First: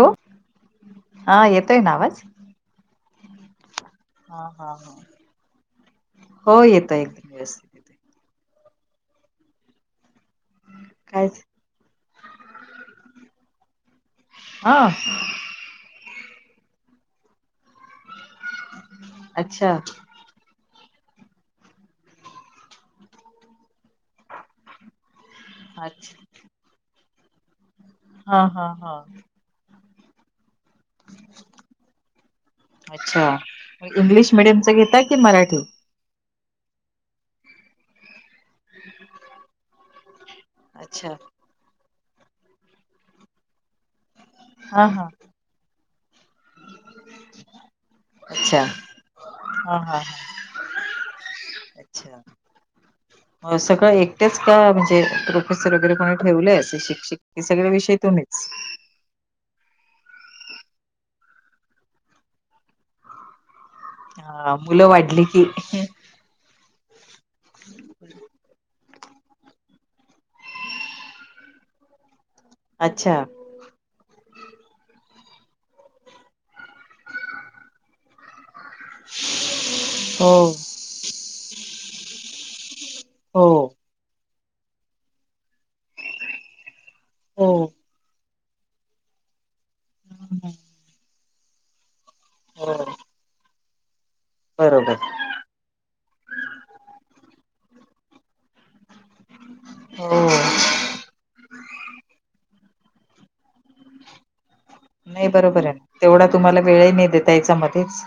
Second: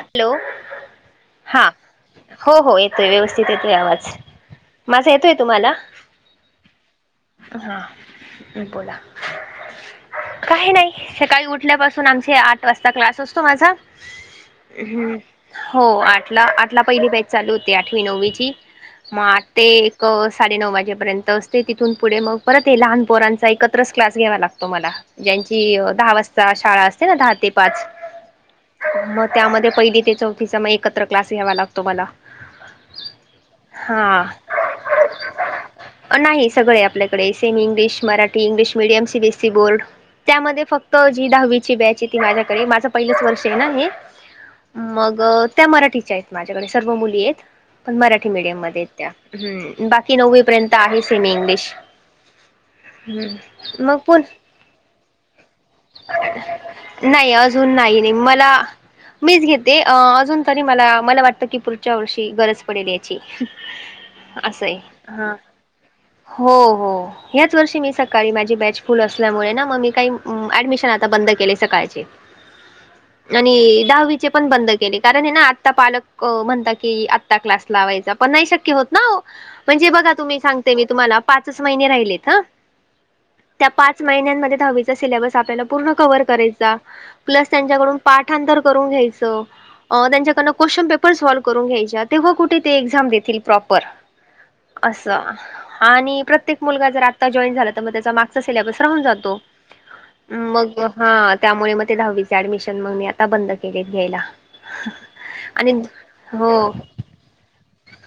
Hello हा येतोय ना आवाज हो हो येतोय व्यवस्थित येतोय आवाज. हा हा हा माझा येतोय तुम्हाला? हो येतोय एकदम व्यवस्थित हा येतोय बोला काही नाही काय सकाळी उठल्यापासून आमचे आठ वाजता क्लास असतो माझा हा हम् हो आठला आठला पहिली बॅच चालू होते आठवी, नववीची मग आठ ते अच्छा एक साडेनऊ वाजेपर्यंत असते तिथून पुढे मग परत आहे लहान पोरांचा एकत्रच क्लास घ्यावा लागतो मला. ज्यांची दहा अच्छा वाजता शाळा असते ना दहा ते पाच हा हा हा मग त्यामध्ये पहिली ते चौथीचा मग एक त्र क्लास घ्यावा लागतो मला अच्छा मग हा इंग्लिश मिडियमच घेता की मराठी नाही सगळे आपल्याकडे semi English, Marathi English medium, CBSE board. त्यामध्ये फक्त अच्छा जी दहावीची बॅच आहे ती माझ्याकडे माझं पहिलंच वर्ष आहे ना हे हा हा मग त्या मराठीच्या आहेत माझ्याकडे सर्व मुली आहेत. पण मराठी मीडियम अच्छा मध्ये त्या हा हा हा बाकी नववी पर्यंत आहे सेमी इंग्लिश. अच्छा हम्म सगळं मग पुन एकटेच का म्हणजे प्रोफेसर वगैरे कोणी ठेवलं नाही शिक्षीण सगळ्या अजून नाही नाही विषयतूनच मला मीच घेते अ अजून तरी मला मला वाटतं की पुढच्या वर्षी गरज पडेल याची. [inaudible] हा, असं आहे मुलं वाढली हा. की. हो हो, याच वर्षी मी सकाळी माझी बॅच फुल असल्यामुळे ना, मग मी काही. ऍडमिशन आता बंद केले सकाळचे. अच्छा. आणि दहावीचे पण बंद केले. कारण हे ना आत्ता पालक म्हणता की आत्ता क्लास, लावायचा पण नाही शक्य होत. नो, म्हणजे बघा तुम्ही हो सांगते. मी तुम्हाला पाच महिनेच राहिलेत. हं... त्या हो पाच महिन्यांमध्ये दहावीचा सिलॅबस आपल्याला पूर्ण कव्हर करायचा. प्लस हो त्यांच्याकडून पाठांतर करून घ्यायचं, त्यांच्याकडून क्वेशन पेपर साॅल करून घ्यायचा. तेव्हा कुठं ते हो एक्झाम देतील प्रोपर बरोबर असं, आणि प्रत्येक मुलगा जर आता जॉईन झाला तर, मग त्यांचा मागचा सिलेबस राहून जातो. हो मग हां, त्यामुळे मग ते दहावीचे ऍडमिशन मगणे. आता बंद केले घ्यायला. नाही बरोबर आणि आहे ना तेवढा हो, तुम्हाला वेळही नाही देता यायचां मध्येचं.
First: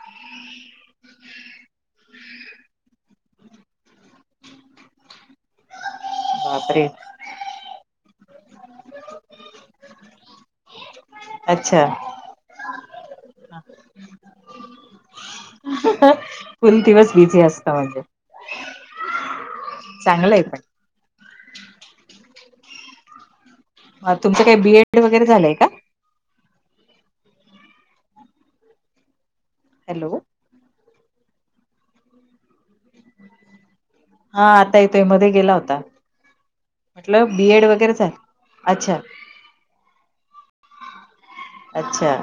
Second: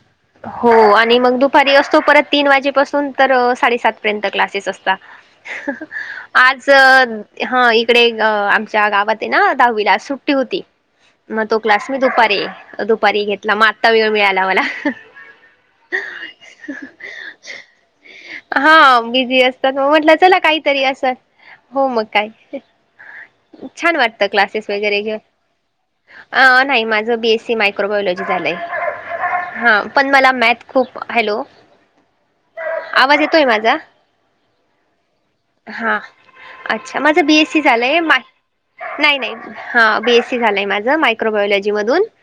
हो, आणि मग दुपारी असतो. परत तीन वाजेपासून तर साडेसात पर्यंत क्लासेस असता. आज बापरे हां इकडे. ज्या गावात आहे ना, दहावी ला सुट्टी होती. मग तो अच्छा क्लास मी दुपारी, दुपारी घेतला मग आत्ता वेळ मिळाला मला. फुल दिवस बिझी असता म्हणजे [unintelligible] हा, बिझी असतात मग म्हटलं, चांगलं चला आहे पण काहीतरी असं. हो मग काय, छान अ, वाटत तुमचं काही क्लासेस बीएड वगैरे घेऊन. झालंय का नाही माझ बीएससी मायक्रोबायोलॉजी झालंय, हं पण हॅलो मला मॅझ खूप हॅलो. आवाज येतोय माझा, हा आता येतोय मध्ये गेला होता हां. अच्छा, माझं म्हटलं बीएससी बीएड वगैरे झालंय, झालं मा अच्छा नाही नाही. हां, बीएससी झालंय माझं मायक्रोबायलॉजी. अच्छा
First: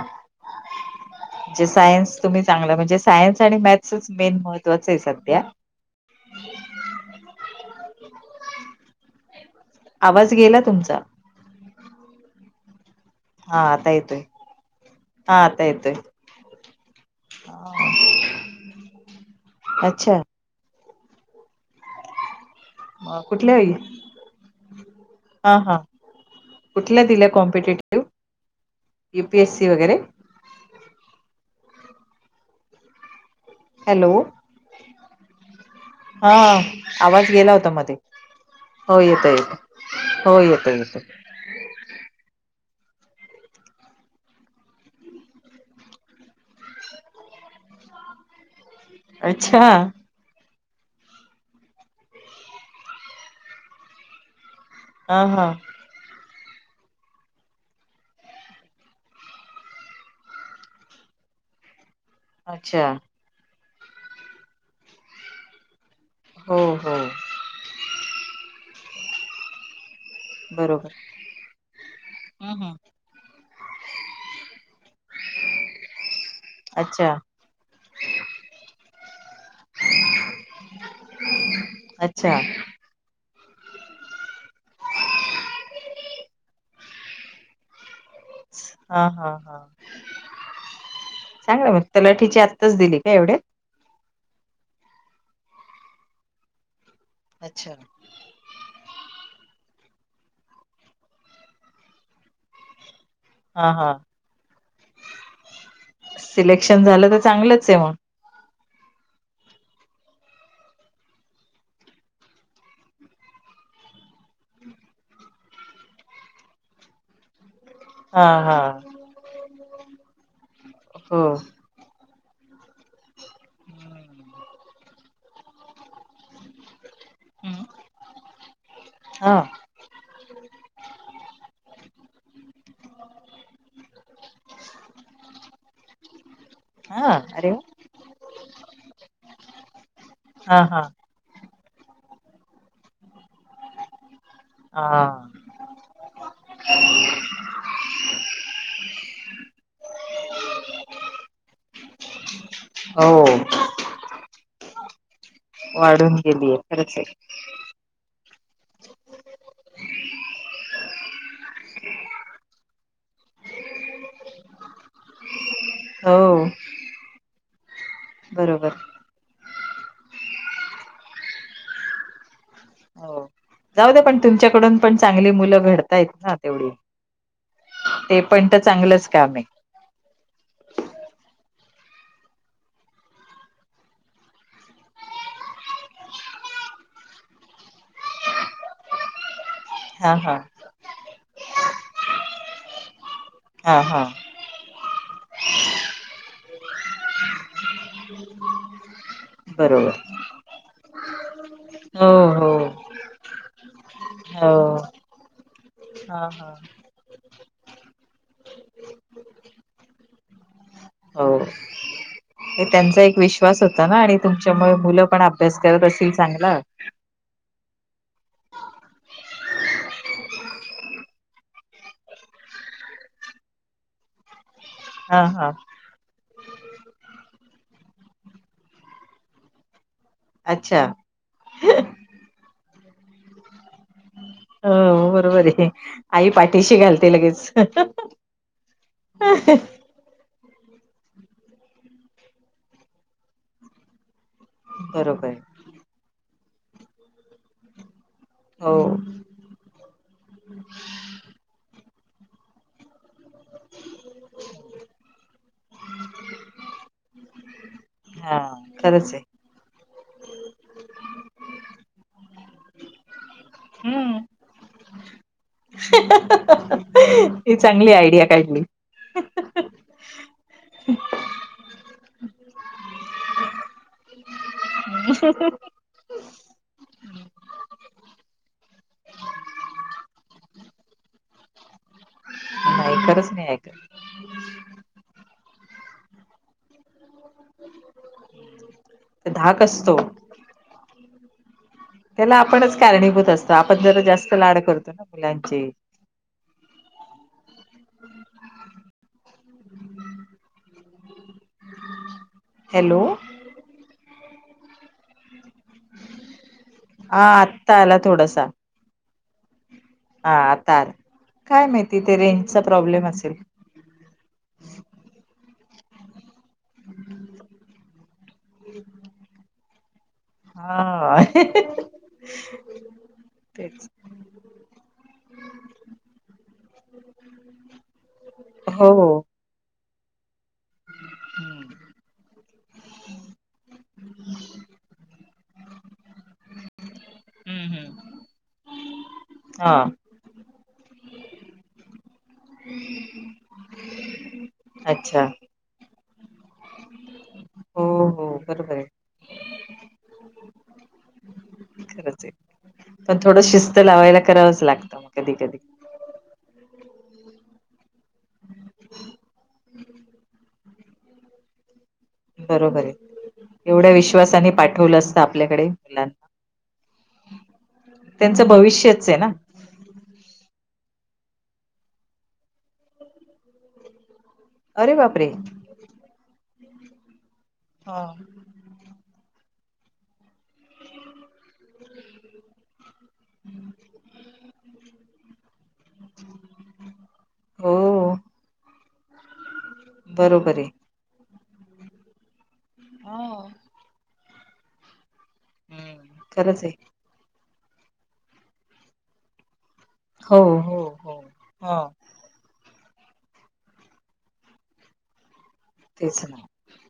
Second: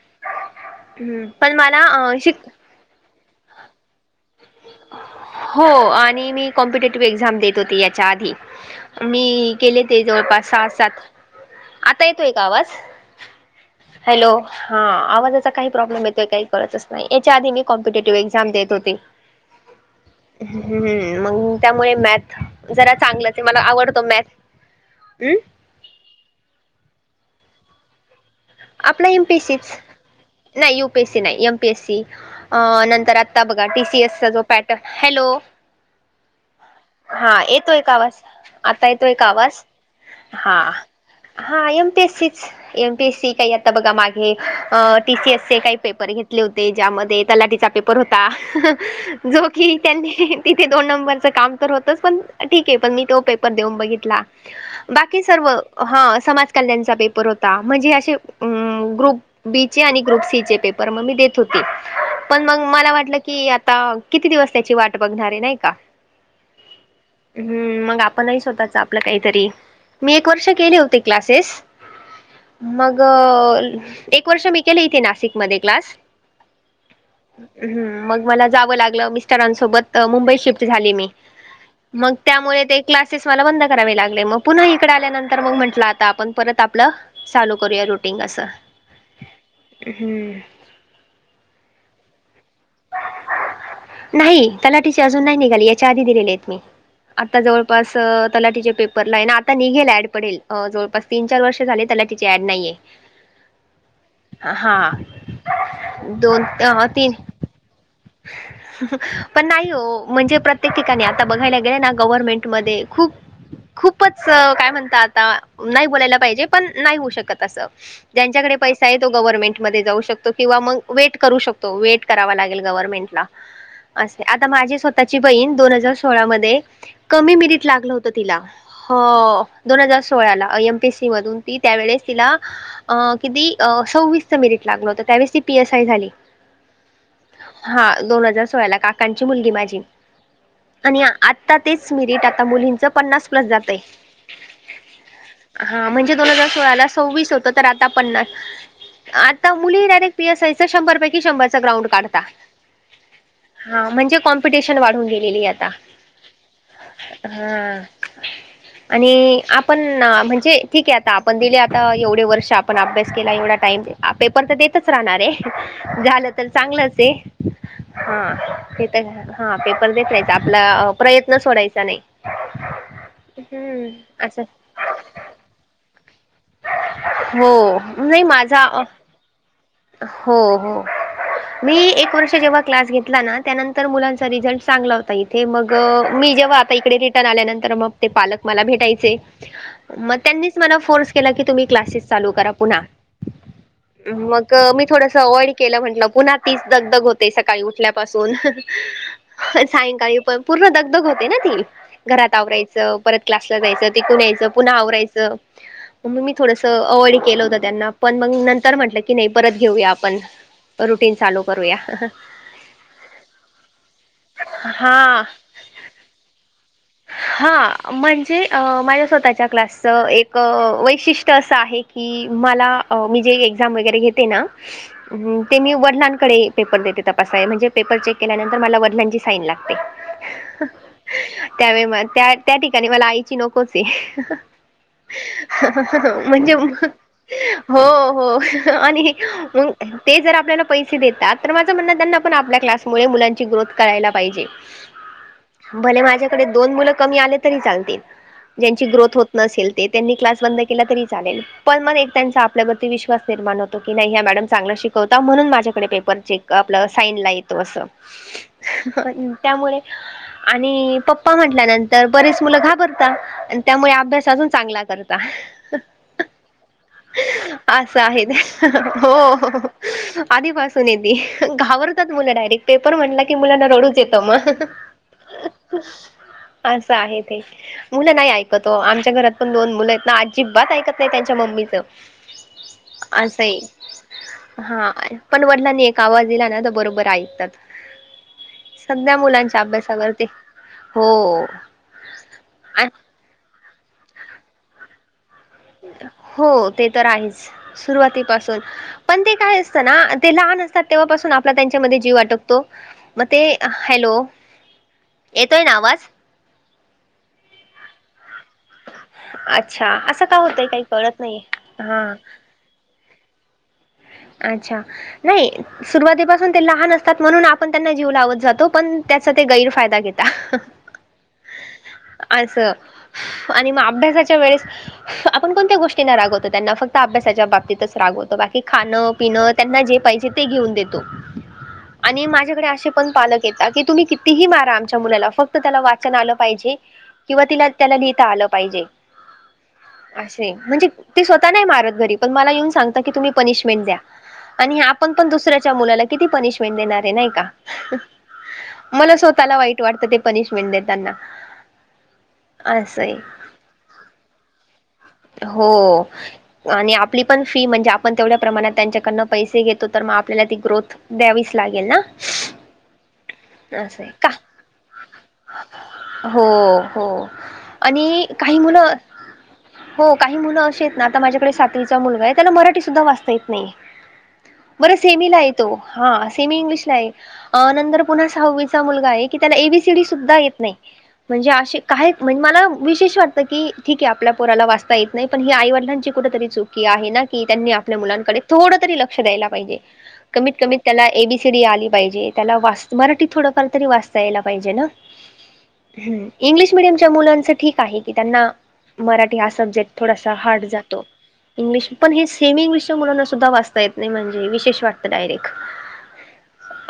[unintelligible] पण म्हणजे मला सायन्स तुम्ही शिक चांगलं म्हणजे सायन्स आणि मॅथ मेन महत्त्वाचं. आहे सध्या हो, आणि मी कॉम्पिटेटिव्ह एक्झाम देत होती. यांच्या आधी, मी केले ते आवाज जवळपास गेला सहा तुमचा सात, आता येतोय का आवाज? हां. हॅलो. हा, आवाजाचा काही प्रॉब्लेम येतोय काही कळतंच नाही. यांच्या आधी मी कॉम्पिटेटिव्ह एक्झाम देत होते. अच्छा, मग त्यामुळे मॅथ, जरा म चांगलंच ये, कुठल्या मला आवडतो मॅथ. कुठलं दिलंय कॉम्पिटेटिव्ह आपला एम पी युपीएस सी सीच वगैरे, नाही यूपीएस सी नाही, एमपीएस सी नंतर आ त बघा, टी सी हॅलो एस चा जो पॅटर्न, हॅलो. हा आवाज हा, गेला होता येतोय का मध्ये आवाज, आता हो येतोय येत का येत आवाज हो हा. येत येत हां. एम पी एस सी चं एम पी एस सी. काही आता बघा माघे, टीसीएसचे काही पेपर घेतले होते, ज्यामध्ये तलाठीचा पेपर होता. जो अच्छा की त्यांनी. तिथे दोन नंबरचं काम तर होतंच, पण ठीक आहे. पण मी तो पेपर देऊन बघितला. हा बाकी हा सर्व हा समाज कल्याणचा पेपर होता. म्हणजे असे, अं.. ग्रुप बी चे आणि ग्रुप सी चे पेपर, मग मी देत होते. पण मग अच्छा मला वाटलं की, आता किती दिवस त्याची वाट बघणार आहे. नाही का? हो हो. हम्म, मग आपणही स्वतःच आपलं काहीतरी मी एक वर्ष केले बरोबर होते क्लासेस, हम्म हम् मग अ एक वर्ष मी केली इथे नाशिकमध्ये क्लास. अच्छा हम्म, मग मला जावं लागलं मिस्टरां सो सोबत मुंबईत शिफ्ट झाले मी, मग अच्छा त्यामुळे ते क्लासेस मला बंद करावे लागले, मग पुन्हा इकडे आल्यानंतर मग म्हटलं आता आपण परत आपलं चालू करूया रु हा हा हा, हम्म चांगलंय म तलाठीची आत्ताच दिली का एवढ्यात? नाही, तलाठीचे अजून नाही निघाली, याच्या आधी दिलेले आहेत मी, आता अच्छा जवळपास तलाठीचे पे पर नाय ना आता निघेल ऍड पडेल, जवळपास तीन चार वर्ष झाले तलाठीची ऍड नाहीये. हा हा हा, दोन सिलेक्शन अ झालं तीन तर चांगलंच आहे मग. [unintelligible] पण नाही हो, म्हणजे प्रत्येक ठिकाणी आता बघायला गेलं ना, गव्हर्नमेंटमध्ये खूप खूपच काय म्हणतात, नाही बोलायला पाहिजे पण, नाही होऊ शकत असं. हा हा ज्यांच्याकडे पैसा आहे तो गव्हर्नमेंट मध्ये जाऊ शकतो, किंवा मग वेट हो करू शकतो वेट करावा लाग गेलं गव्हर्मेंटला असं आहे, आता माझी स्वतःची बहीण दोन हजार सोळा मध्ये कमी हम्म मिरिट लागलं होतं तिला, हो हा दोन हजार सोळा ला, अ एम पी एस सी मधून ती त्यावेळेस तिला अ किती अ सव्वीसच मिरिट लागलं होतं, त्यावेळेस ती पी एस आय झाली. हा, अरे वा. हा दोन हजार सोळा ला, काकांची मुलगी माझी. हा हा आणि आ आता तेच मिरिट आता मुलींचं पन्नास प्लस जातंय. हा हा म्हणजे दोन हजार सोळा ला सव्वीस होतं, तर आता पन्ना आता मुली डायरेक्ट पी एस आयचा शंभर पैकी शंभरचा ग्राउंड काढता. हो हा म्हणजे कॉम्पिटिशन वाढून गेलेली आता, वाढून गेलीय खरंच आहे हा. [unintelligible] आणि आपण म्हणजे ठीक आहे, आता आपण दिले आता एवढे वर्ष आपण अभ्यास केला एवढा टाइम आ पेपर तर देतच राहणार आहे, हो झालं तर चांगलंच आहे, हा. बरोबर हा पेपर देत राहायचा, आपला प्रयत्न सोडायचा नाही. हो, हम्म जाऊ द्या पण असं तुमच्याकडून पण चांगली मुलं घडतायत ना तेवढी. हो, नाही माझा कामय हो हो मी एक वर्ष जेव्हा क्लास घेतला ना, त्यानंतर मुलांचा रिझल्ट चांगला होता इ थे मग अ, मी जेव्हा आता इकडे रिटर्न आल्यानंतर मग ते पालक मला भेटायचे. हा मग हा त्यांनीच मला फोर्स केला की तुम्ही क्लासेस चालू करा पुन्हा, हा हा मग मी थोडसं अवॉइड केलं, म्हटलं पुन्हा तीच दग दग होत ते सकाळी उठल्यापासून, बरोबर सायंकाळी प पूर्ण दगदग होते ना ती. हो घरात हो आवरायचं परत क्लासला जायचं तिकून यायचं पुन्हा हो आवरायचं. म मग हा मी हा थोडसं अवॉइड केलं होत त्यांना, पण मग नंतर म्हंटलं की नाही परत घेऊया आपण. रुटीन हो, चालू करूया ते त्यांचा एक विश्वास होता ना आणि तुमच्यामुळे मुलं पण हा अभ्यास करत असतील चांगला. हा, म्हणजे अ माझ्या स्वतःच्या क्लासचं एक वैशिष्ट्य असं आहे कि मला, मी जे एक्झाम वगैरे घेते ना, हा हा ते मी वडिलांकडे पेपर देते तपासाय, म्हणजे पेपर चेक केल्यानंतर मला वडलांची साईन लागते. अच्छा त्यावेळी मला त्या त्या ठिकाणी मला आईची नकोचे ए हो बरोबर [inaudible] आहे आई म्हणजे पाठीशी मं घालते लगेच [inaudible] हो हो आणि मंग ते जर आपल्याला पैसे देतात तर माझं म्हणणं त्यांना पण आपल्या क्लासमुळे मुलांची ग्रोथ करायला पाहिजे बरोबर भले माझ्यमदोन मुलं कमी आले तरी चालतील हो ज्यांची ग्रोथ होत नसेल ते त्यांनी क्लास बंद केला तरी चालेल पण मग एक त्यांचा आपल्यावरती विश्वास निर्माण होतो की नाही ह्या मॅडम चांगला शिकवता म्हणून माझ्याकडे पेपर चेक आपलं साईन येतो असं हा खरंच आहे त्यामुळे आणि प पप्पा म्हटल्यानंतर बरेच मुलं घाबरताात आणि त्यामुळे हम्म अभ्यास अजून चांगला करतात ही [inaudible] चांगली असं आहे आयडिया काढली हो आधीपासून येते घाबरतात मुलं डायरेक्ट पेपर म्हटलं की मुलांना रडूच येतो म [inaudible] अस खुस [inaudible] असं आहे ते मुलं नाही ऐकतो वो आमच्या घरात पण दोन मुलं आहेत ना अजिबात ऐकत नाही त्यांच्या मम्मीचं नाही खरंच आसं नाही आये. ऐकत हां, पण वडलानी एक आवाज दिला ना त बरोबर ऐकातात सध्या मुलांच्या धाक असतो अभ्यासावरती हो त्याला आपणच कारणीभूत असतो आपण जरा जास्त लाड करतो ना मुलांचे हो ते तर आहेच सुरुवातीपासून पण ते काय असतं ना ते लहान असतात तेव्हापासून आपला त्यांच्यामध्ये जीव वाटकतो हॅलो मग ते हॅलो येतोय ना आवाज? हा आत्ता आला थोडासा अच्छा असं का हा होतंय आता काही आला कळत नाहीय. काय माहिती हा ते रेंजचा प्रॉब्लेम असेल- अच्छा नाही सुरुवातीपासून ते लहान असतात म्हणून आपण त्यांना जीव लावत जातो पण त्याचा ते गैरफायदा घेता हा [inaudible] असं आणि मग तेच अभ्यासाच्या वेळेस आपण कोणत्या गोष्टींना रागवतो त्यांना फक्त अभ्यासाच्या बाबतीतच रागवतो ते हो खाणं हो पिणं त्यांना जे पाहिजे ते घेऊन देतो हम्म आणि माझ्याकडे अशे पण पालक येता की तुम्ही कितीही मारा आमच्या मुलाला फक्त त्याला वाचन आलं पाहिजे किंवा तिला त्याला हम्म लिहिता आलं पाहिजे हा असय म्हणजे ते स्वत नाही मारत घरी पण मला येऊन सांगता की तुम्ही पनिशमेंट द्या आणि आपण अच्छा पण दुसऱ्याच्या मुलाला किती पनिशमेंट देणारे नाही का? हो हो बरोबर आहे मला स्वतःला वाईट वाटतं ते पनिशमेंट देताना खरचय असंय पण थोडं स्त लावायला करावंच लागतं मग कधी कधी हो आणि आपली पण फी म्हणजे आपण तेवढ्या प्रमाणात त्यांच्याकडनं पैसे घेतो तर मग आपल्याला ती ग्रोथ द्यावीच लागेल ना? बरोबरय एवढ्या असं आहे का विश्वासाने पाठवलं असतं आपल्याकडे हो हो मुलांना आणि त्यांचं काही मुलं भविष्यचय ना हो काही मुलं अशी आहेत ना आता माझ्याकडे सातवीचा मुलगा आहे त्याला मराठी सुद्धा वाचता येत नाहीय अरे बरं बापरे सेमीलाय तो हा सेमी इंग्लिशलाय नंतर हा. पुन्हा सहावीचा मुलगाय की त्याला एबीसीडी सुद्धा येत नाही म्हणजे असे काय म्हणजे मला विशेष वाटतं की ठीकय आपल्या पोराला वाचता येत नाही पण हे आई वड लांची कुठेतरी चुकीय की त्यांनी आपल्या हो मुलांकडे थोड तरी लक्ष द्यायला पाहिजे कमीत बरोबर आहे कमी त्याला ए बी सी डी आली पाहिजे त्याला वाच मराठीत हा. थोडंफार तरी वाचता यायला पाहिजे ना. हम्म खरंच इंग्लिश आहे मिडियमच्या मुलांचं ठीक आहे की त्यांना मराठी हा सब्जेक्ट थोडासा हो हार्ड हो जातो. हो हो इंग्लिश पण हे सेम इंग्लिशच्या मुलांना सुद्धा वाचता येत नाही म्हणजे विशेष वाटत. डायरेक् तेच ना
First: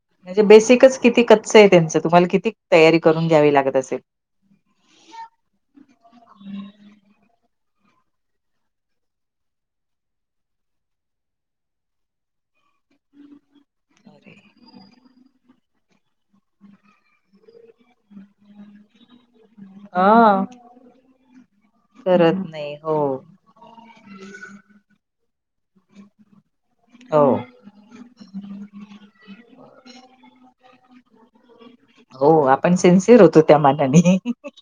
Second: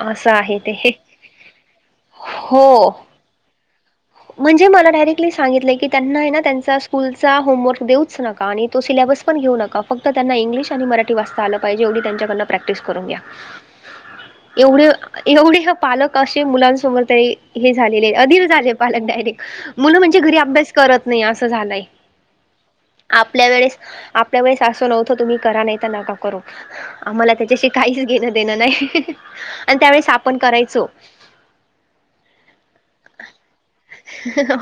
असं म्हणजे आहे ते. बेसिकच किती कच्च आहे त्यांचं तुम्हाला किती हो तयारी करून घ्यावी लागत असेल. म्हणजे मला डायरेक्टली सांगितलंय की त्यांना ना त्यांचा स्कूलचा होमवर्क देऊच नका आणि तो सिलेबस पण येऊ नका फक्त त्यांना इंग्लिश आणि मराठी वाचता आल पाहिजे एवढी त्यांच्याकड प्रॅक्टिस करून घ्या. अरे एवढे एवढे हे पालक अशे मुलांन समोर हे झालेले अधिक. डायरेक मुल म्हणजे घरी हा अभ्यास करत नाही अस झालय करत नाही हो आप ल्या वेळेस आपल्या वेळेस असं नव्हतं तुम्ही करा नाही तर नका करू. हो आम्हाला त्याच्याशी काहीच घेणं देणं नाही आणि त्यावेळेस आपण करायचो. हो आपण सेनसिअर होतो. त्या मनानी.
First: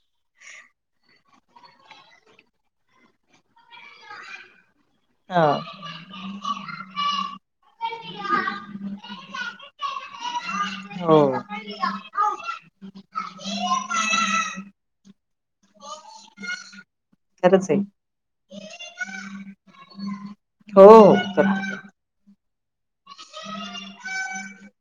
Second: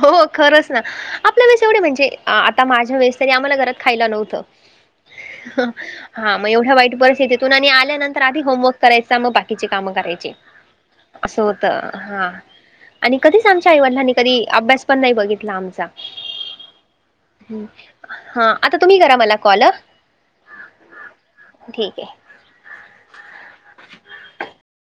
हो खरंच ना. आपल्या वेळेस एवढे म्हणजे आता माझ्या वेळेस तरी आम्हाला घरात खायला नव्हतं. हा, हा मग एवढ्या वाईट परिस्थितीतून आणि आल्यानंतर आधी होमवर्क करायचा मग बाकीची काम करायची. हो असं होत हा आणि कधीच आमच्या आई वडलांनी कधी अभ्यास पण नाही बघितला आमचा. खरंच आहे हा आता तुम्ही करा मला कॉल. हो तर ठीक आहे. [unintelligible]